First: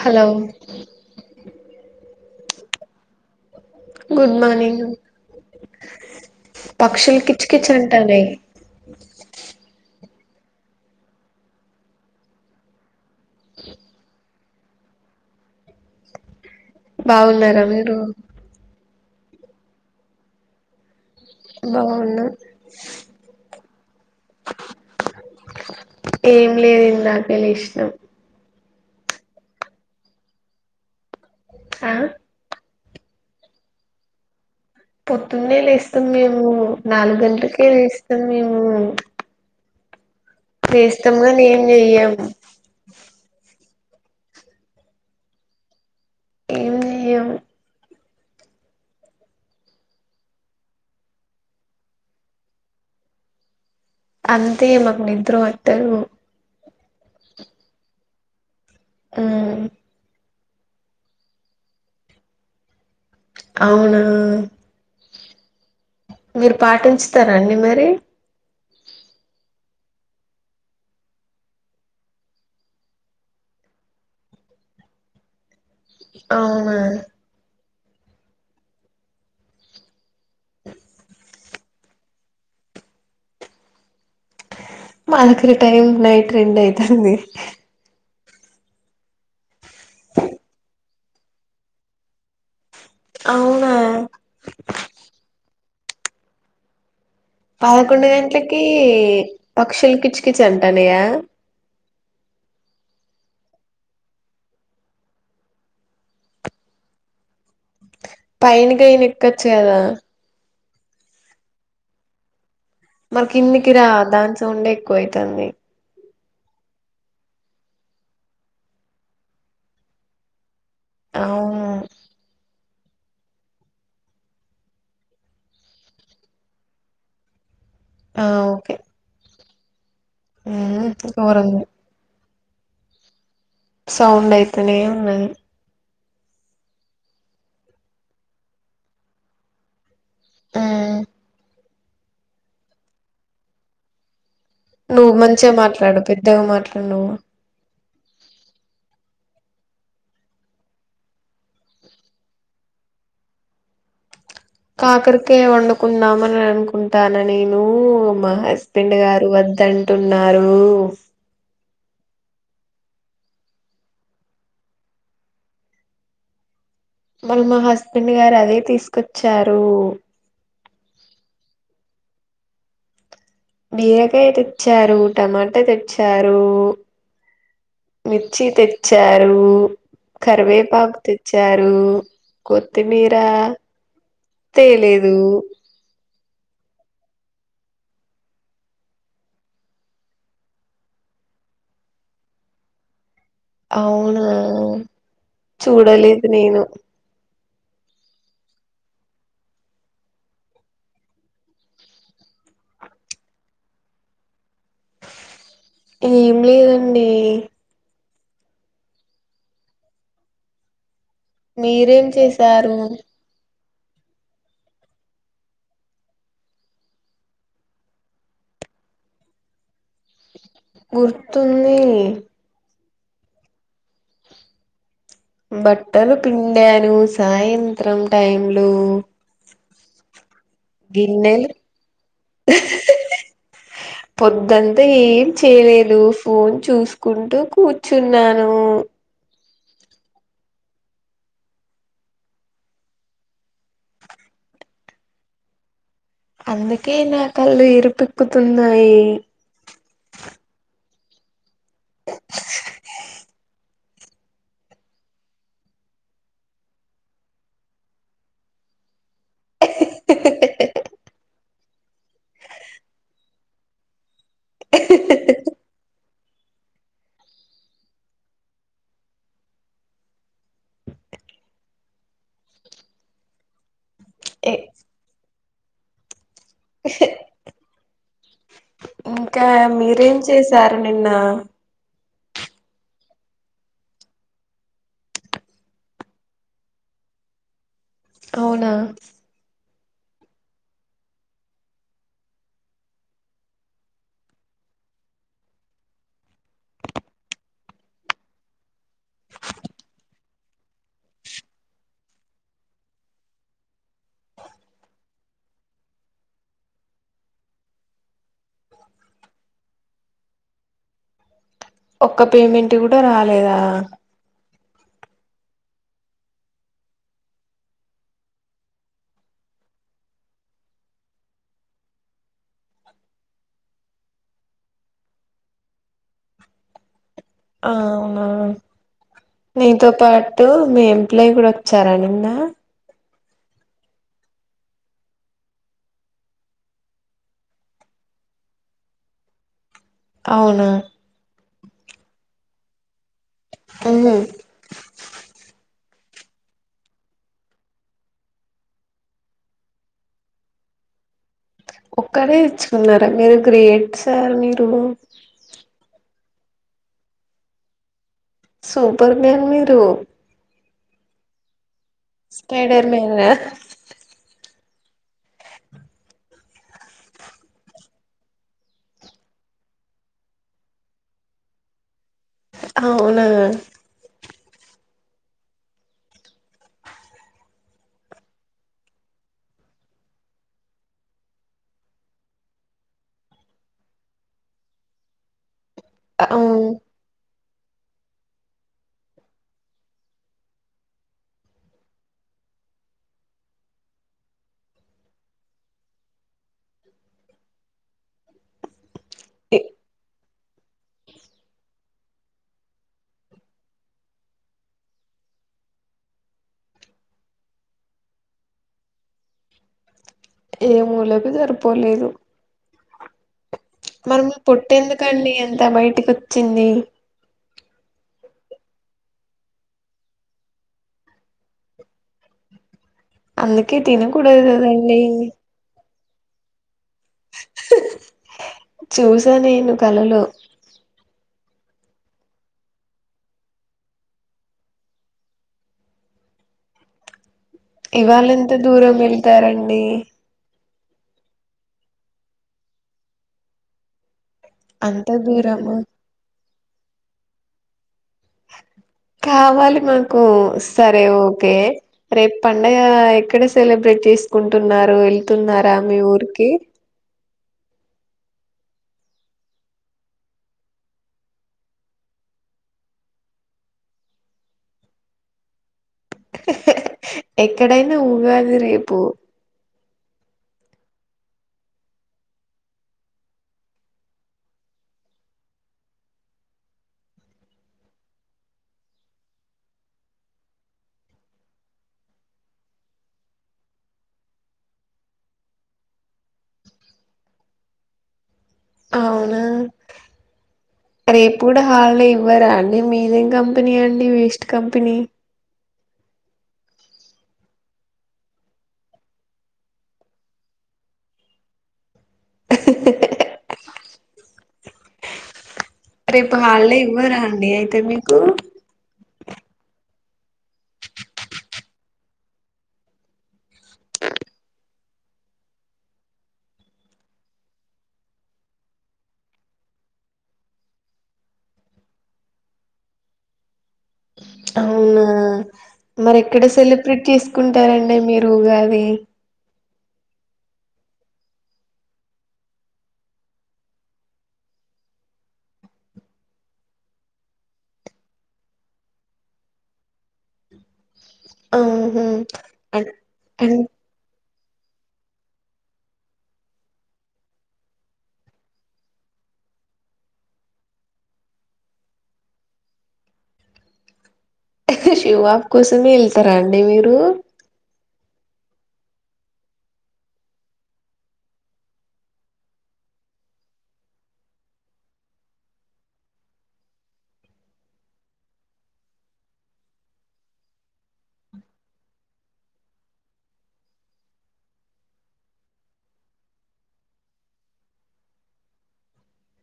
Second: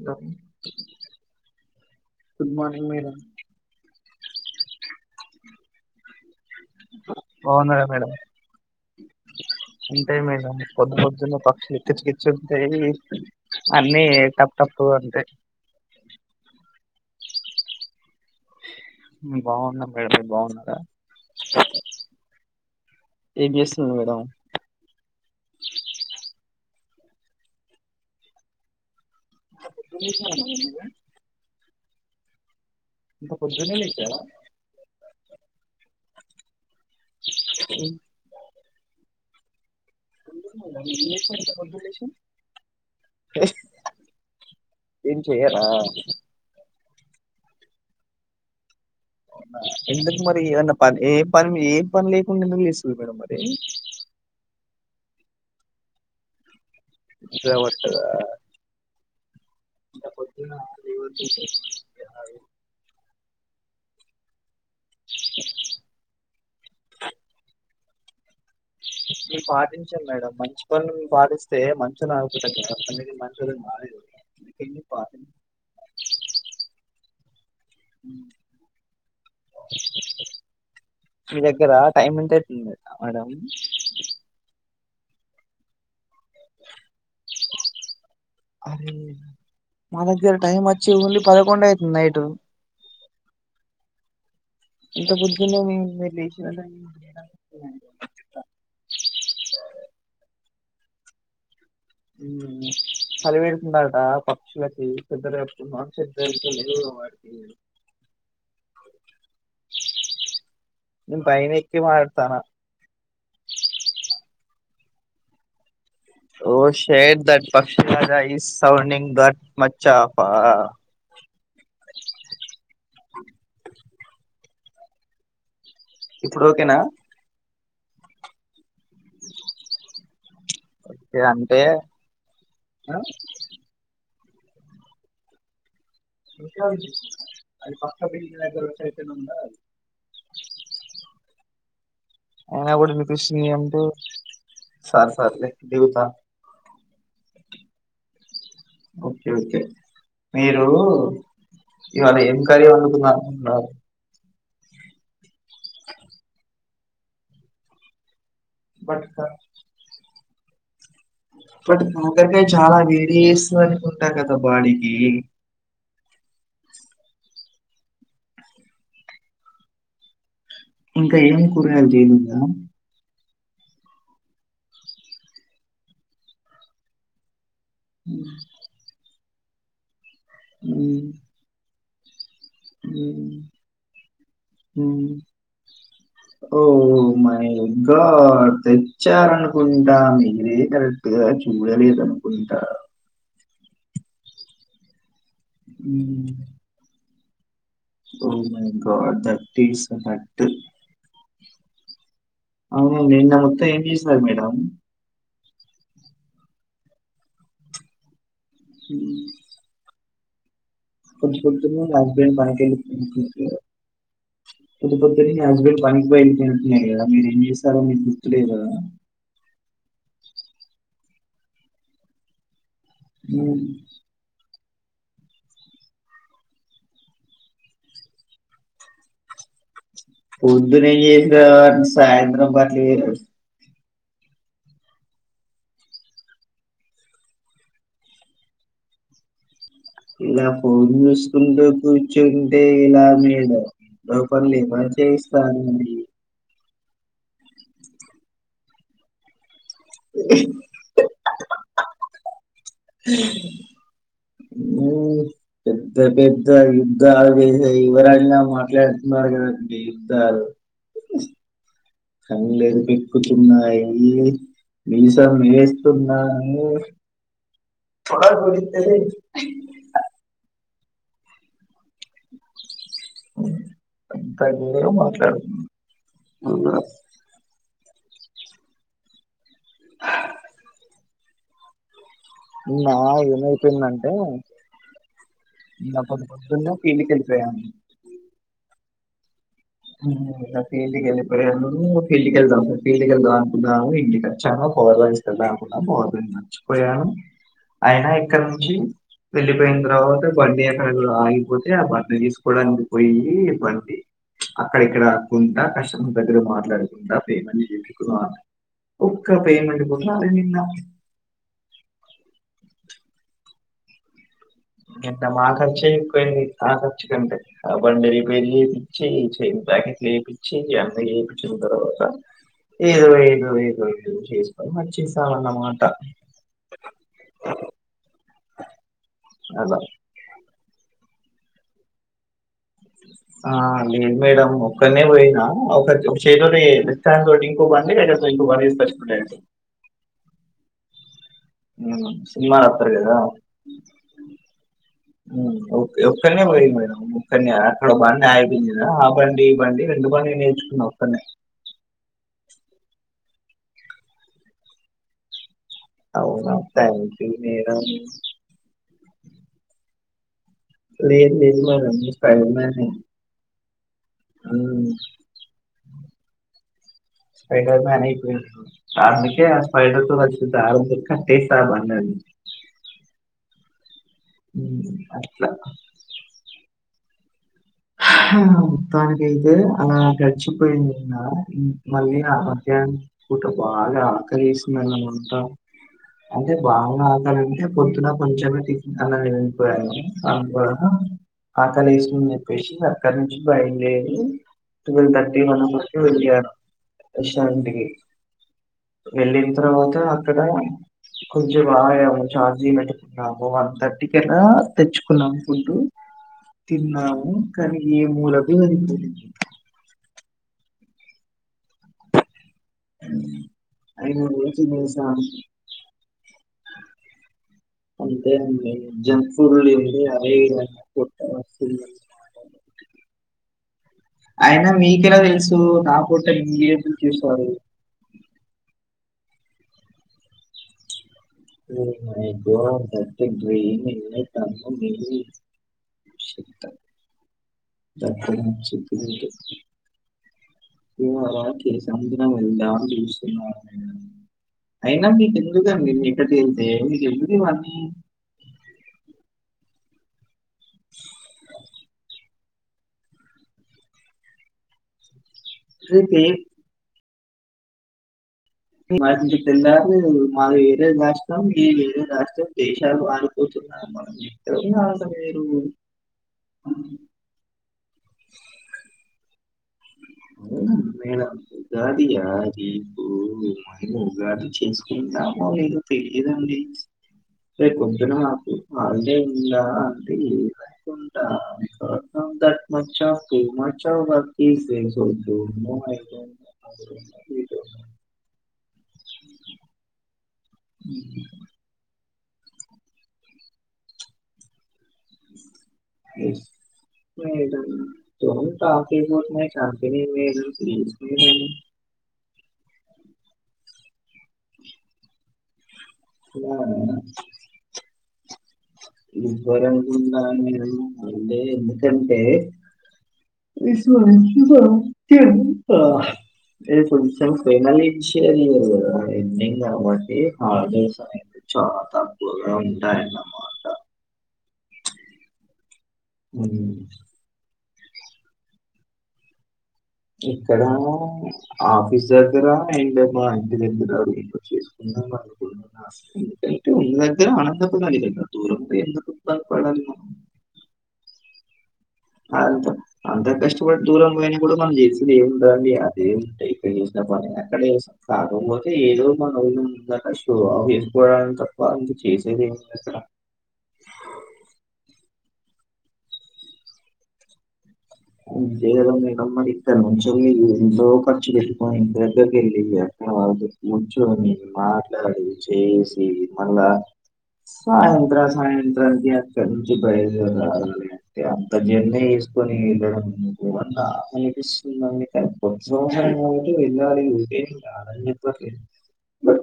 Hello good morning madam good morning పక్షులు కిచికిచ్ బాగున్నారా మేడం అంటనే లేదు మేడం పొద్దు పొద్దున్న పక్షులుచుకిచ్చు ఉంటాయి అన్నీ టప్పు టప్పు అంటాయి బాగున్నారా మీరు ఉ బాగున్నాం మేడం మీరు బాగున్నారా బాగున్నా ఏం చేస్తున్నారు మేడం ఏం లేదు ఇందాకే లేచిన [inaudible] ఆ ఇంత పొద్దున్నే లేచారా పొద్దున్నే లేస్తాం మేము నాలుగు గంటలకే లేస్తాం మేము ఎందుకు మేడం ఏం లేస్తాం చేస్తారు గాని ఇంత ఏం పొద్దున్నే లేచి చెయ్యం లెస్ ఏం చెయరా ఏం చెయ్యం ఎందుకు మరి ఏదన్నా పని ఏ పని ఏ పని లేకుండా ఎందుకు లేసిరి మేడం మరి తే మాకు నిద్ర వట్టదు నిద్ర పట్టదా మ్మ్ అప్పుడు [inaudible] ఏం కాదు అవును మీరు పాటించుతారా అండి మరి మేం పాటించం మేడం మంచి పనులు పాటిస్తే మంచి [unintelligible] అవునా ఇ ఇ మీ దగ్గర టైం ఏంత అయితుంది మేడం మా దగ్గర టైం నైట్ రెండు అయితాంది అరే మా దగ్గర టైమ్ వ చ్చి ఓన్లీ పదకొండు అయితుంది నైట్ అవునా [unintelligible] మీరు లేచినా రని పదకొండు గంట్లకి పక్షులుకిచ్ చ్ అంటాన్నయ్య్ గా చలివెడుతుందట పక్షులకి [unintelligible] పైనికే గిన ఎక్కచ్చుగదా నేన్ పైనే ఎక్కి మాట్లడతన్నా మరి కిందికి రా దాని సౌండే ఎక్కువ అయితాంది ఓ షట్ దట్ పక్షి రాగ ఈస్ సౌడింగ్ దట్ మచ్చా ఫా అవును ఇప్పుడు ఓకేనా ఆ ఓకే ఊ ఓకే అంటే దూరంగే ఆ సౌండ్ అయితనే ఉన్నది ఉండ దది అది పక్క బిల్డింగ్ దగ్గర ఉంటది ఇక్కడ ఉండదు అది ఉమ్, అయినా గూడ వినిపిస్తున్నాయి అంటే సార్ నువ్వు సార్లే మంచిగా మాట్లాడు దిగుతా పెద్దగా మాట్లాడు నువ్వు ఓకే ఓకే మీరు ఇవాళ ఏం కర్రీ వండుకున్నారు అంటున్నా కాకరకాయ వండుకుందామని అనుకుంటాన్న నేను మా హస్బెండ్ బట్ గారు వద్దంటు అన్నారు బట్ కాకరకాయ చాలా వేడి చేస్తుంది అనుకుంటా కదా బాడీకి మళ్లి మా హస్బెండ్ గారు అదే తీసుకొచ్చారు ఇంకా ఏం కురగాయలు తేలెద బీరకాయ తెచ్చారు టమాటా తెచ్చారు మిర్చ్చి తెచ్చ రూ కరివేపాకు తెచ్చారు కొత్తిమీర తేలేదు ఓ మై గార్డ్ తెచ్చారనుకుంటా మీరే కరెక్ట్గా చూడలేదనుకుంటా. అవునా చూడలేదు నేను oh my god that is hard అవు నిన్న మొత్తం ఏం చేసరూ మేడం. ఏం లేదండి. ఉం పోదు, పొద్దున మీ మీరేం హస్బెండ్ పనికి వెల్ చేశారు పొద్దు పొద్దునే నీ హస్బెండ్ పనికి పోయి ఉంటున్నారు కదా మీరు ఏం చేశారో మీకు గుర్తులే కదా. గుర్తుంది. ఉం బట్టలు పిండాను సాయంత్రం టైమ్లు. పొద్దున ఏం చేశావు అంటే సాయంత్రం బట్టలు పొద్దంతా ఏం చేయలేదు ఫోన్ చూసుకుంటూ కూర్చున్నాను. ఇలా ఫోన్ చూసుకుంటూ కూర్చుంటే ఏలా మేడం లోపల ఏం వర్క్ చేయిస్తారు. అందుకే నా కళ్ళు ఎరుపేక్కుతున్నాయి. హ పెద్ద పెద్ద యుద్ధాలు చేసిన యువరాణిలా మాట్లాడు యుద్ధాలు. కళ్ళెము పీకుతున్నాయి. మీసాల్ మిలేస్తున్. నాలో తొడగొడితే అంత ఘోరం మాట్లాడుతుంది ఘోరం. కా మీరేం చేసారని నిన్న నిన్నా ఏమైపోయిందంటే నా పొద్దు పొద్దున్నే ఫీల్డ్ కి వెళ్ళిపోయాను. అవునా ఫీల్డ్కెళ్ళిపోయాను. ఫీల్డ్కి వెళ్దాం ఫీల్డ్ వెళ్దాం అనుకున్నాను ఇంటికి వచ్చాను పవర్ బ్యాంక్ తీస్కెంత అనుకున్నాను. పవర్ బ్యాంక్ మర్చిపోయాను. అయినా ఇక్కడ నుంచి వెళ్ళిపోయిన తర్వాత బండి ఎక్కడ ఆగిపోతే ఆ బండి తీసుకోవడానికి పోయి బండి. అక్కడిక్కడ ఆక్కుంటా కస్టమర్ దగ్గర మాట్లాడుకుంటా పేమెంట్ [inaudible] ఒక్క పేమెంట్ కూడా రాలే నిన్న ఒక్క పేమెంట్ గుడా రాలేదా. ఎంత మా ఖర్చే ఎక్కువయింది. ఆ ఖర్చు కంటే ఆ బండి రిపేర్ చేపిచ్చి చే ప్యాకెట్లు ఏపిచ్చి అన్న ఏపిచ్చిన తర్వాత ఏదో ఏదో ఏదో ఏదో చేసుకొని వచ్చేసామన్నమాట. ఆ అలా నీతో పాట్ ఓ మీ ఎంప్లాయి కూడా వచ్చారా నిన్నా ఆ లేదు మేడం ఒక్కనే పోయినా ఒక చేతి తోటి లెఫ్ట్హ్యాండ్ తోటి ఇంకో బండి వేరొక ఇంకో బండి తీసుకోచుకున్న డైరెక్ట్. అవునా ఉం సినిమా సరే కదా ఉహు ఒక్కనే పోయిన మేడం ఒక్కనే అక్కడ బండి ఆగిపోయింది ఆ బండి ఈ బండి రెండు బండి నేనే తెచ్చుకున్న ఒక్కనే ఒక్కరే తెచ్చుకున్నారా మీరు గ్రేట్ సార్ మీరు అవునా thank you madam. Super man మీరు లేదు లేదు మేడమ్ స్పైడర్ మ్యానా హ్మ్ స్పైడర్ మ్యాన్ అయిపోయి అందుకే ఆ స్పేడర్ తో వచ్చే ధారంతో కట్టేసాను అందరిని అవునా హ్మ్ అట్లా మొత్తానికైతే అలా గడిచిపోయింది నిన్నా మళ్ళీ ఆ మధ్యాహ్నం పూట బాగా ఆకలేసిందాన్నమాట అంటే అవును బాగున్నా [unintelligible] పొద్దున్న కొంచమే టిఫ్ అన్నమే తినిపోయాను దాని ద్వారా ఆకలేసుందే పేశి అక్కడ్నుంచి బయలుదేరి టువెల్ థర్టీ వన్ వరకు వెళ్ళాను రెస్టారెంట్ కి వెళ్ళిన ఏ తర్వాత అక్కడ కొంచేపు ఆగాము చార్జ్ చేట్టుకున్నాము వన్ థర్టీ కి అట్లా తెచ్చుకున్నాం ఫుడ్ తిన్నాము మ్ కాని ఏ మూలకి సరిపోలే ఏ మూలకు జరిపోలేదు. మరి అయినా మీ కూడా తినేసాము పొట్టేందుకండి అంత బయటికి వచ్చింది. అంతే అండి జంక్ ఫుడ్లు తింటే అదే ఇగ పొట్ట వస్తుంది అందు అయినా మీకేలా తెలుసు నాక్ పొట్ట ఇంగ్గిరేద్దూ కి స్వారీ చూసా నేను కళలో ఒ మై గాడ్ థాట్ ఎ [unintelligible] ఇవాళ ఎంత దూరం వెళ్తారండి ఇవాళ కేసముద్రం వెళ్దాం చూస్తున్నను అంత అయినా మీకు దూరము ఎందుకండి మే ఎక్కడికి ఎళ్తే మీకు ఎందు ఇవన్ని కావాలి మాకు సరే ఓకే రేప్ పండగ ఎక్కడ సెలబ్రేట్ చేసుకుంటున్నారు వేల్ తున్నారా మీ రేపు ఏ- ఊరికి మా ఇంటికెల్లారు మాది వేరే రాష్ట్రం మీది వేరే రాష్ట్రం దేశాలు ఆడుపోతున్నా మనం ఎక్కడున్నారు అసలు మీరు ఎక్కడైనా ఉగాది రేపు మేడం ఉగాది యా రేపు మేము ఉగాది చేసుకుంటామొ లేదో తెలియదండి రేపొద్దున నాకు హాలిడే ఉందా అంటే లేదనుకుంటా that much of too much of work is there పొద్దున అవున రేపు కూడా హాలీడేమ్ ఇవ్వరా అండి మీదేం కంపెనీ అండి waste company west [unintelligible] company name P U C name రేపు ఇలా హాలిడే ఇవ్వరా అండి అయితే మీకు ఇవ్వరనుకున్న నేను అంటే ఎందుకంటే [unintelligible] దెబ్బ అదే కొంచెం కోమలించే ఇయర్ గదా ఎండింగ్ కాబట్టి హాలిడేస్ అనే చాలా తక్కువగా ఉంటాయనమాట అవునా మరి ఎక్కడ ఉమ్, సెలబ్రేట్ చేసుకుం టారండి మీరు ఉగాది ఇక్కడ ఆఫీస్ దగ్గర అయిందబ్బా మా ఇంటి దగ్గర చేసుకుందామనుకుటున్న [unintelligible] ఆనంద పడాలి. దూరం పోయి ఎందుకు బాధపడలి మనం ఆ అంత అంత కష్టపడి దూరంగా పోయిన ఇప్పుడు మనం చేసేది ఏముందండి అదే వుంటాయి. ఇక్కడ చేసిన పని అక్కడే చేస్ కాకపోతే ఏదో మన ఊరు ముంగట షో ఆఫ్ చేసుకోవడానికి తప్ప ఇక చేసేది ఏముందక్కడ షివాబ్ కోసమే వెళ్తారా అండి మీరు అంతే కదా మేడం మరి ఇక్కడ నుంచెల్లి ఎంతో ఖర్చు పెట్టుకొని ఇంటి దగ్గరకి వెళ్ళి అక్కడ వాళ్ళ తో కూర్చొని మాట్లాడి చేసి మళ్ళా సాయంత్ర సాయంత్రానికే అక్కడి నుంచి బయలుదేరి రావాలే అంటే అంత జర్నీ ఎసుకొని నాకు అనిపిస్తు అండి కని కొత సంవత్సరం వాళ్ళకి వెళ్ళాలి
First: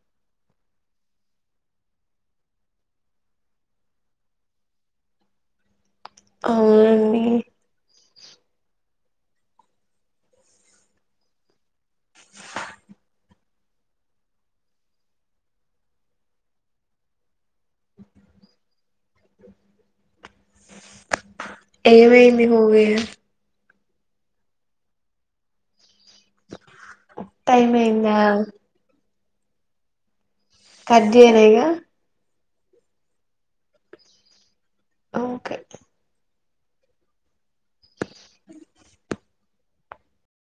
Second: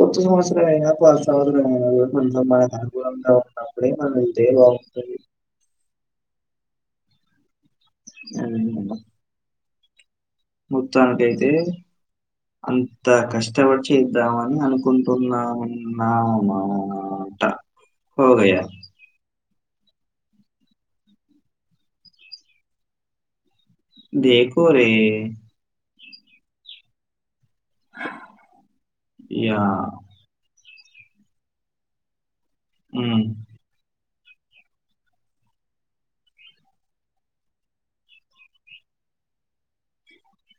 కొత్త సంవత్సరం అయిన పాత సంవత్సరం అయిన కుడం కొంచెం మనకు అనుకూలంగా ఉన్నపుడే మనం వెళ్తే బాగుంటది అవునండి [unintelligible] మొత్తానికైతే అంత కష్టపడి చేద్దామని అనుకుంటున్నామన్నమాట హోగయ ఏమైంది హోగయ దేఖో రే టైం అయిందా యా కట్ చేయనా ఇగ ఉమ్ ఓకే